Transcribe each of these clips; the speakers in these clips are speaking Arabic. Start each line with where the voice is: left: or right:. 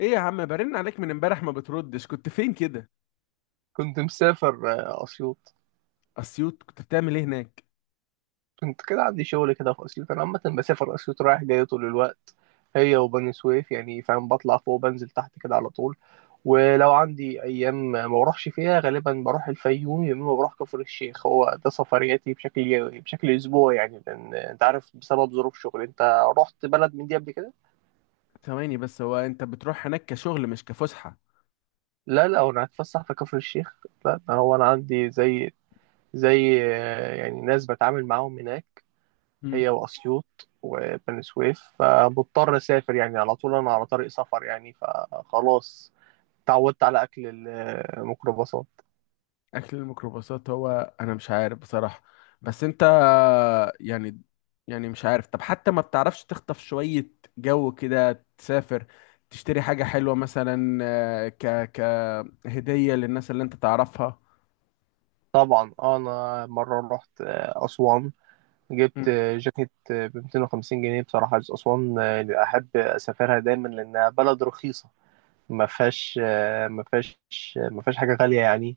left: ايه يا عم؟ برن عليك من امبارح ما بتردش، كنت فين كده؟
right: كنت مسافر اسيوط.
left: اسيوط؟ كنت بتعمل ايه هناك؟
right: كنت كده عندي شغل كده في اسيوط، انا عامه بسافر اسيوط رايح جاي طول الوقت، هي وبني سويف يعني، فاهم؟ بطلع فوق بنزل تحت كده على طول. ولو عندي ايام ما بروحش فيها غالبا بروح الفيوم يا اما بروح كفر الشيخ. هو ده سفرياتي بشكل يومي بشكل اسبوعي يعني، لان انت عارف بسبب ظروف شغلي. انت رحت بلد من دي قبل كده؟
left: ثواني بس، هو انت بتروح هناك كشغل مش كفسحة؟
right: لا لا، انا هتفسح في كفر الشيخ. لا، ده هو انا عندي زي يعني ناس بتعامل معاهم هناك،
left: امم
right: هي وأسيوط وبني سويف، فمضطر أسافر يعني على طول. أنا على طريق سفر يعني، فخلاص اتعودت على أكل الميكروباصات.
left: اكل الميكروباصات؟ هو انا مش عارف بصراحة. بس انت يعني يعني مش عارف. طب حتى ما بتعرفش تخطف شوية جو كده، تسافر، تشتري حاجة حلوة مثلا، كهدية للناس اللي انت تعرفها؟
right: طبعا أنا مرة رحت أسوان، جبت جاكيت ب 250 جنيه بصراحة. أسوان أحب أسافرها دايما لأنها بلد رخيصة، ما فيهاش ما فيهاش ما فيهاش حاجة غالية يعني.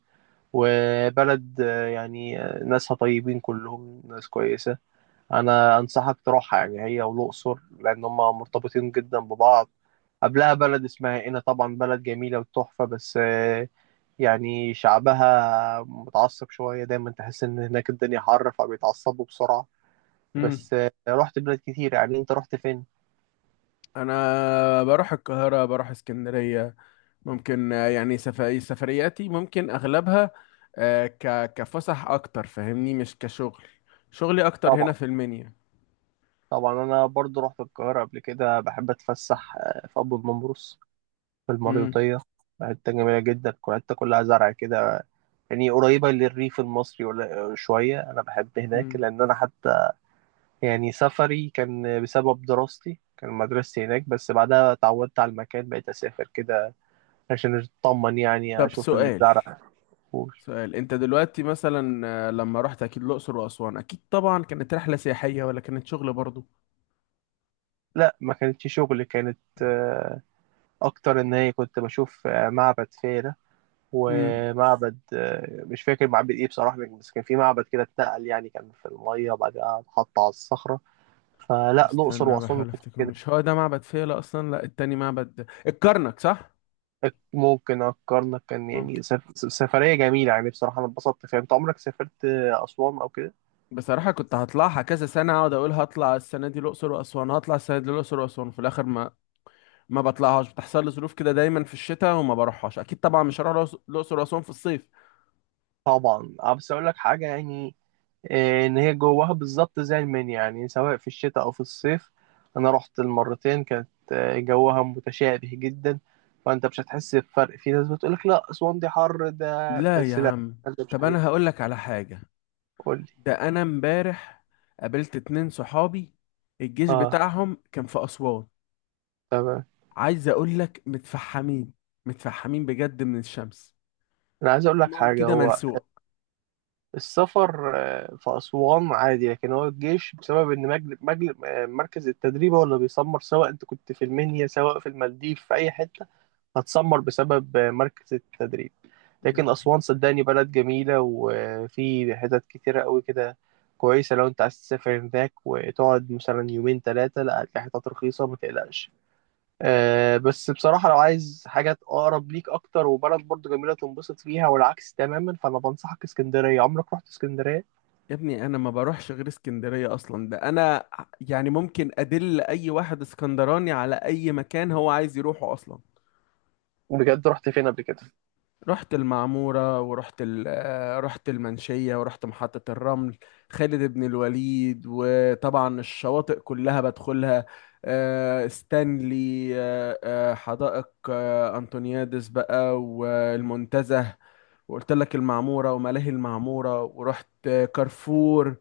right: وبلد يعني ناسها طيبين، كلهم ناس كويسة. انا انصحك تروحها يعني، هي والاقصر، لان هما مرتبطين جدا ببعض. قبلها بلد اسمها قنا، طبعا بلد جميله وتحفه، بس يعني شعبها متعصب شويه، دايما تحس ان هناك الدنيا حر فبيتعصبوا بسرعه.
left: امم
right: بس رحت بلاد كتير يعني. انت رحت فين؟
left: انا بروح القاهره، بروح اسكندريه. ممكن يعني سفرياتي ممكن اغلبها كفسح اكتر، فاهمني؟ مش كشغل. شغلي اكتر هنا
right: طبعا
left: في المنيا.
right: طبعا انا برضو رحت القاهره قبل كده. بحب اتفسح في ابو النمرس، في
left: امم
right: المريوطيه. حته جميله جدا، الحته كلها زرع كده، يعني قريبة للريف المصري ولا شوية. أنا بحب هناك
left: امم
right: لأن أنا حتى يعني سفري كان بسبب دراستي، كان مدرستي هناك، بس بعدها اتعودت على المكان، بقيت أسافر كده عشان أطمن يعني
left: طب
right: أشوف
left: سؤال،
right: الزرع.
left: انت دلوقتي مثلا لما رحت اكيد الاقصر واسوان، اكيد طبعا كانت رحله سياحيه ولا كانت شغل برضو؟
right: لا ما كانتش شغل، كانت أكتر إن هي كنت بشوف معبد فيلة،
left: امم
right: ومعبد مش فاكر معبد إيه بصراحة، بس كان في معبد كده اتنقل يعني، كان في المية وبعدها اتحط على الصخرة. فلا، الأقصر
left: استنى
right: وأسوان
left: بحاول
right: كنت
left: افتكر،
right: كده.
left: مش هو ده معبد فيلة اصلا؟ لا، التاني معبد الكرنك صح.
right: ممكن أفكرنا كان يعني
left: ممكن.
right: سفرية جميلة يعني، بصراحة أنا اتبسطت فيها. أنت عمرك سافرت أسوان أو كده؟
left: بصراحة كنت هطلعها كذا سنة، اقعد اقول هطلع السنة دي الأقصر وأسوان، هطلع السنة دي الأقصر وأسوان، في الآخر ما ما بطلعهاش. بتحصل لي ظروف كده دايما في الشتاء وما بروحهاش، أكيد طبعا مش هروح الأقصر وأسوان في الصيف.
right: طبعا أه، بس أقول لك حاجة يعني، إن هي جواها بالظبط زي المنيا يعني، سواء في الشتاء أو في الصيف. أنا رحت المرتين كانت جوها متشابه جدا، فأنت مش هتحس بفرق. في ناس بتقول لك لا أسوان دي حر، ده
left: لا يا
right: بس لا،
left: عم.
right: ده مش
left: طب
right: حقيقي.
left: أنا هقول لك على حاجة،
right: قول لي.
left: ده أنا امبارح قابلت اتنين صحابي، الجيش
right: أه،
left: بتاعهم كان في أسوان.
right: تمام.
left: عايز أقول لك متفحمين، متفحمين بجد من الشمس،
right: أنا عايز أقول لك
left: جسمهم
right: حاجة.
left: كده
right: هو
left: ملسوع.
right: السفر في أسوان عادي، لكن هو الجيش بسبب إن مجل... مجل... آه، مركز التدريب هو اللي بيسمر، سواء أنت كنت في المنيا سواء في المالديف في أي حتة هتسمر بسبب مركز التدريب. لكن أسوان صدقني بلد جميلة، وفي حتت كتيرة قوي كده كويسة، لو أنت عايز تسافر هناك وتقعد مثلا يومين تلاتة. لا، هتلاقي حتت رخيصة ما تقلقش. آه، بس بصراحة لو عايز حاجة أقرب ليك أكتر، وبلد برضو جميلة تنبسط فيها والعكس تماما، فأنا بنصحك اسكندرية. عمرك رحت اسكندرية؟
left: يا ابني انا ما بروحش غير اسكندريه اصلا، ده انا يعني ممكن ادل اي واحد اسكندراني على اي مكان هو عايز يروحه اصلا.
right: بجد رحت فين قبل كده؟
left: رحت المعموره ورحت رحت المنشيه ورحت محطه الرمل، خالد بن الوليد، وطبعا الشواطئ كلها بدخلها. ستانلي، حدائق انطونيادس بقى، والمنتزه، وقلت لك المعموره وملاهي المعموره، ورحت كارفور.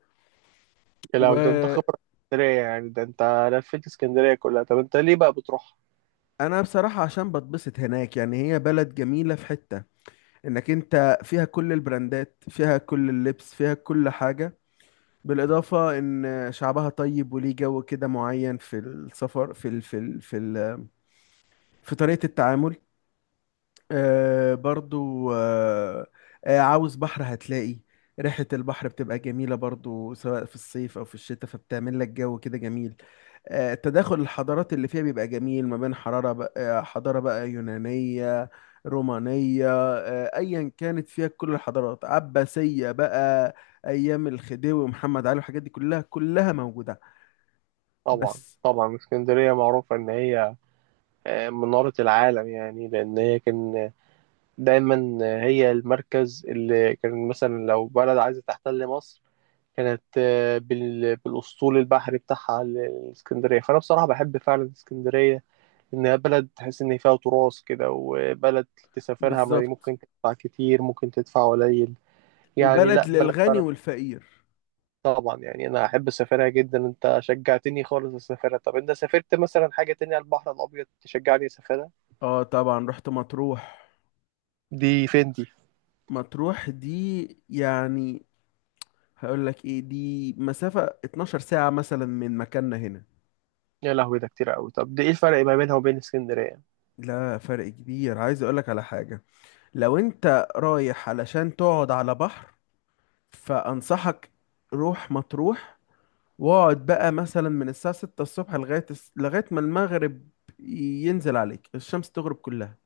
right: يا، لو ده أنت
left: و
right: خبرة في اسكندرية يعني، ده أنت لفيت اسكندرية كلها. طب أنت ليه بقى بتروح؟
left: انا بصراحة عشان بتبسط هناك، يعني هي بلد جميلة، في حتة انك انت فيها كل البراندات، فيها كل اللبس، فيها كل حاجة، بالاضافة ان شعبها طيب وليه جو كده معين في السفر، في ال في طريقة التعامل. آه برضو آه آه عاوز بحر؟ هتلاقي ريحة البحر بتبقى جميلة برضو سواء في الصيف أو في الشتاء، فبتعمل لك جو كده جميل. آه تداخل الحضارات اللي فيها بيبقى جميل، ما بين حرارة بقى، حضارة بقى يونانية، رومانية، آه أيا كانت، فيها كل الحضارات، عباسية بقى، أيام الخديوي ومحمد علي والحاجات دي كلها، كلها موجودة.
right: طبعا
left: بس.
right: طبعا، اسكندرية معروفة إن هي منارة العالم يعني، لأن هي كان دايما هي المركز اللي كان، مثلا لو بلد عايزة تحتل مصر كانت بالاسطول البحري بتاعها الاسكندريه. فانا بصراحه بحب فعلا اسكندريه، انها بلد تحس ان فيها تراث كده، وبلد تسافرها
left: بالظبط.
right: ممكن تدفع كتير ممكن تدفع قليل يعني،
left: وبلد
right: لا بلد
left: للغني
right: فعلا.
left: والفقير.
right: طبعا، يعني انا احب اسافرها جدا. انت شجعتني خالص اسافرها. طب انت سافرت مثلا حاجه تانية على البحر الابيض تشجعني اسافرها؟
left: اه طبعا، رحت مطروح.
right: دي فين دي؟
left: مطروح دي يعني هقول لك ايه، دي مسافة 12 ساعة مثلا من مكاننا هنا.
right: يا لهوي، ده كتير قوي. طب دي ايه الفرق ما بينها وبين اسكندريه؟
left: لا، فرق كبير، عايز اقول لك على حاجة، لو انت رايح علشان تقعد على بحر فانصحك روح مطروح، واقعد بقى مثلا من الساعة 6 الصبح لغاية لغاية ما المغرب ينزل عليك، الشمس تغرب كلها.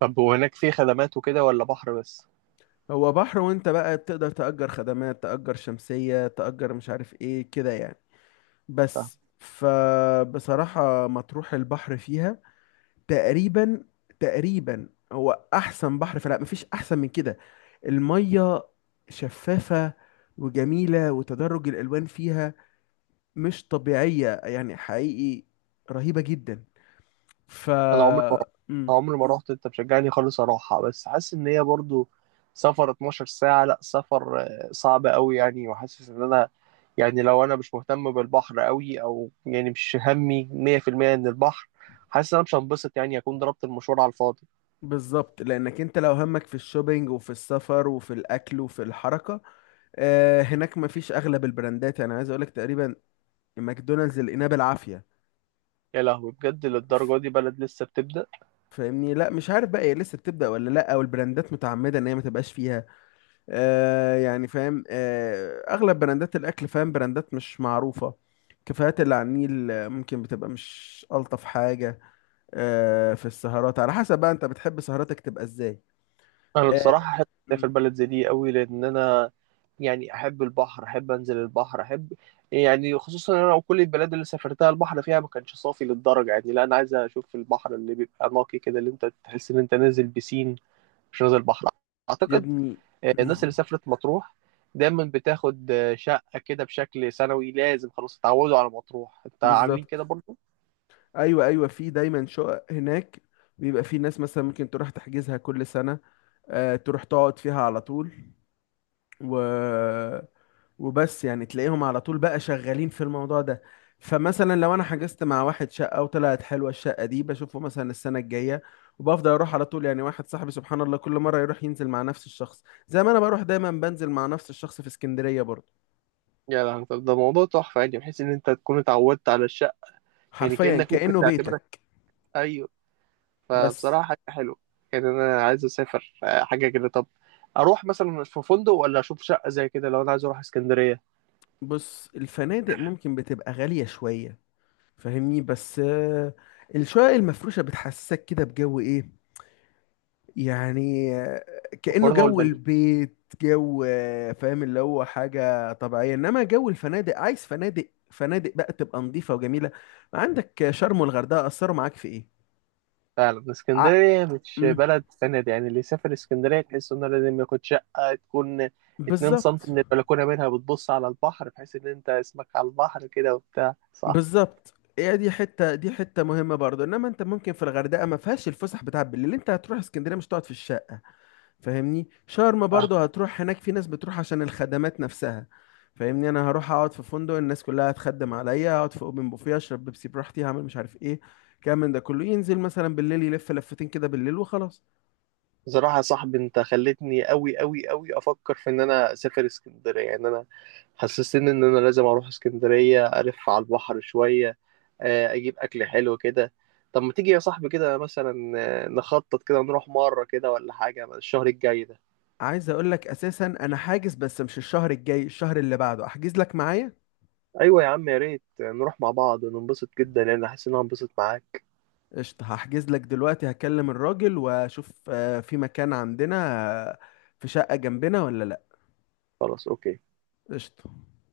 right: طب وهناك في خدمات وكده ولا بحر بس؟
left: هو بحر، وانت بقى بتقدر تأجر خدمات، تأجر شمسية، تأجر مش عارف ايه كده يعني. بس فبصراحة مطروح البحر فيها تقريبا، تقريبا هو أحسن بحر، فلا مفيش أحسن من كده. المية شفافة وجميلة، وتدرج الألوان فيها مش طبيعية يعني حقيقي، رهيبة جدا. ف
right: انا عمري ما رحت.
left: مم.
right: أنا عمري ما رحت، انت مشجعني خالص اروحها، بس حاسس ان هي برضو سفر 12 ساعة، لا سفر صعب قوي يعني. وحاسس ان انا يعني، لو انا مش مهتم بالبحر قوي، او يعني مش همي 100% ان البحر، حاسس ان انا مش هنبسط يعني، اكون ضربت المشوار على الفاضي.
left: بالظبط، لأنك أنت لو همك في الشوبينج وفي السفر وفي الأكل وفي الحركة، هناك مفيش أغلب البراندات، أنا عايز أقولك تقريبا ماكدونالدز اللي لقيناه بالعافية.
right: يا لهوي، بجد للدرجة دي بلد لسه بتبدأ؟
left: فاهمني؟ لا مش عارف بقى هي لسه بتبدأ ولا لا، او البراندات متعمدة ان هي ما تبقاش فيها. آه يعني فاهم، آه، اغلب براندات الاكل فاهم، براندات مش معروفة. كافيهات اللي على النيل ممكن بتبقى مش ألطف حاجة. آه في السهرات على حسب بقى، انت بتحب سهراتك تبقى ازاي؟
right: انا
left: آه
right: بصراحه احب اسافر
left: مم،
right: بلد زي دي قوي، لان انا يعني احب البحر، احب انزل البحر، احب يعني خصوصا إن انا وكل البلاد اللي سافرتها البحر فيها ما كانش صافي للدرجه يعني. لا انا عايز اشوف البحر اللي بيبقى نقي كده، اللي انت تحس ان انت نازل بسين مش نازل بحر.
left: يا
right: اعتقد
left: ابني
right: الناس اللي
left: مم،
right: سافرت مطروح دايما بتاخد شقه كده بشكل سنوي، لازم خلاص اتعودوا على مطروح. انت عاملين كده
left: بالظبط.
right: برضه؟
left: ايوه ايوه، في دايما شقق هناك، بيبقى في ناس مثلا ممكن تروح تحجزها كل سنة، تروح تقعد فيها على طول، و وبس يعني تلاقيهم على طول بقى شغالين في الموضوع ده. فمثلا لو انا حجزت مع واحد شقة وطلعت حلوة الشقة دي، بشوفه مثلا السنة الجاية وبفضل اروح على طول. يعني واحد صاحبي سبحان الله كل مرة يروح ينزل مع نفس الشخص، زي ما انا بروح دايما بنزل مع نفس الشخص في اسكندرية برضه.
right: يا لهوي، طب ده موضوع تحفه يعني، بحيث ان انت تكون اتعودت على الشقه يعني
left: حرفيا
right: كانك ممكن
left: كأنه
right: تعتبرها.
left: بيتك.
right: ايوه،
left: بس
right: فبصراحة حاجة حلوة يعني. أنا عايز أسافر حاجة كده. طب أروح مثلا في فندق ولا أشوف شقة زي كده، لو أنا عايز أروح اسكندرية؟
left: بص الفنادق ممكن بتبقى غالية شوية، فاهمني؟ بس الشقق المفروشة بتحسسك كده بجو ايه يعني، كأنه
right: مقارنة
left: جو
right: والبنين.
left: البيت، جو فاهم اللي هو حاجة طبيعية، انما جو الفنادق، عايز فنادق، فنادق بقى تبقى نظيفة وجميلة. عندك شرم والغردقة أثروا معاك في ايه؟
right: فعلا
left: ع...
right: اسكندرية مش
left: مم.
right: بلد فند يعني، اللي يسافر اسكندرية تحس إنه لازم ياخد شقة تكون اتنين
left: بالظبط،
right: سنتي من البلكونة منها بتبص على البحر، بحيث إن أنت اسمك على البحر كده وبتاع، صح؟
left: بالظبط هي دي حتة، دي حتة مهمة برضو، انما انت ممكن في الغردقة ما فيهاش الفسح بتاع بالليل، انت هتروح اسكندرية مش تقعد في الشارع، فاهمني؟ شرم برضه
right: آه.
left: هتروح هناك، في ناس بتروح عشان الخدمات نفسها. فاهمني؟ انا هروح اقعد في فندق، الناس كلها هتخدم عليا، اقعد في اوبن بوفيه اشرب بيبسي براحتي، هعمل مش عارف ايه. كام من ده كله ينزل مثلا بالليل يلف لفتين كده بالليل وخلاص.
right: بصراحة يا صاحبي أنت خلتني أوي أوي أوي أفكر في إن أنا أسافر اسكندرية. يعني أنا حسستني ان انا لازم اروح اسكندرية الف على البحر شوية، اجيب اكل حلو كده. طب ما تيجي يا صاحبي كده مثلا، نخطط كده نروح مرة كده ولا حاجة الشهر الجاي ده؟
left: عايز اقول لك اساسا انا حاجز، بس مش الشهر الجاي، الشهر اللي بعده احجز لك معايا.
right: ايوه يا عم، يا ريت نروح مع بعض وننبسط جدا، لان حاسس ان انا هنبسط معاك.
left: قشطة، هحجز لك دلوقتي، هكلم الراجل واشوف في مكان عندنا، آه، في شقة جنبنا ولا لا.
right: خلاص، اوكي.
left: قشطة.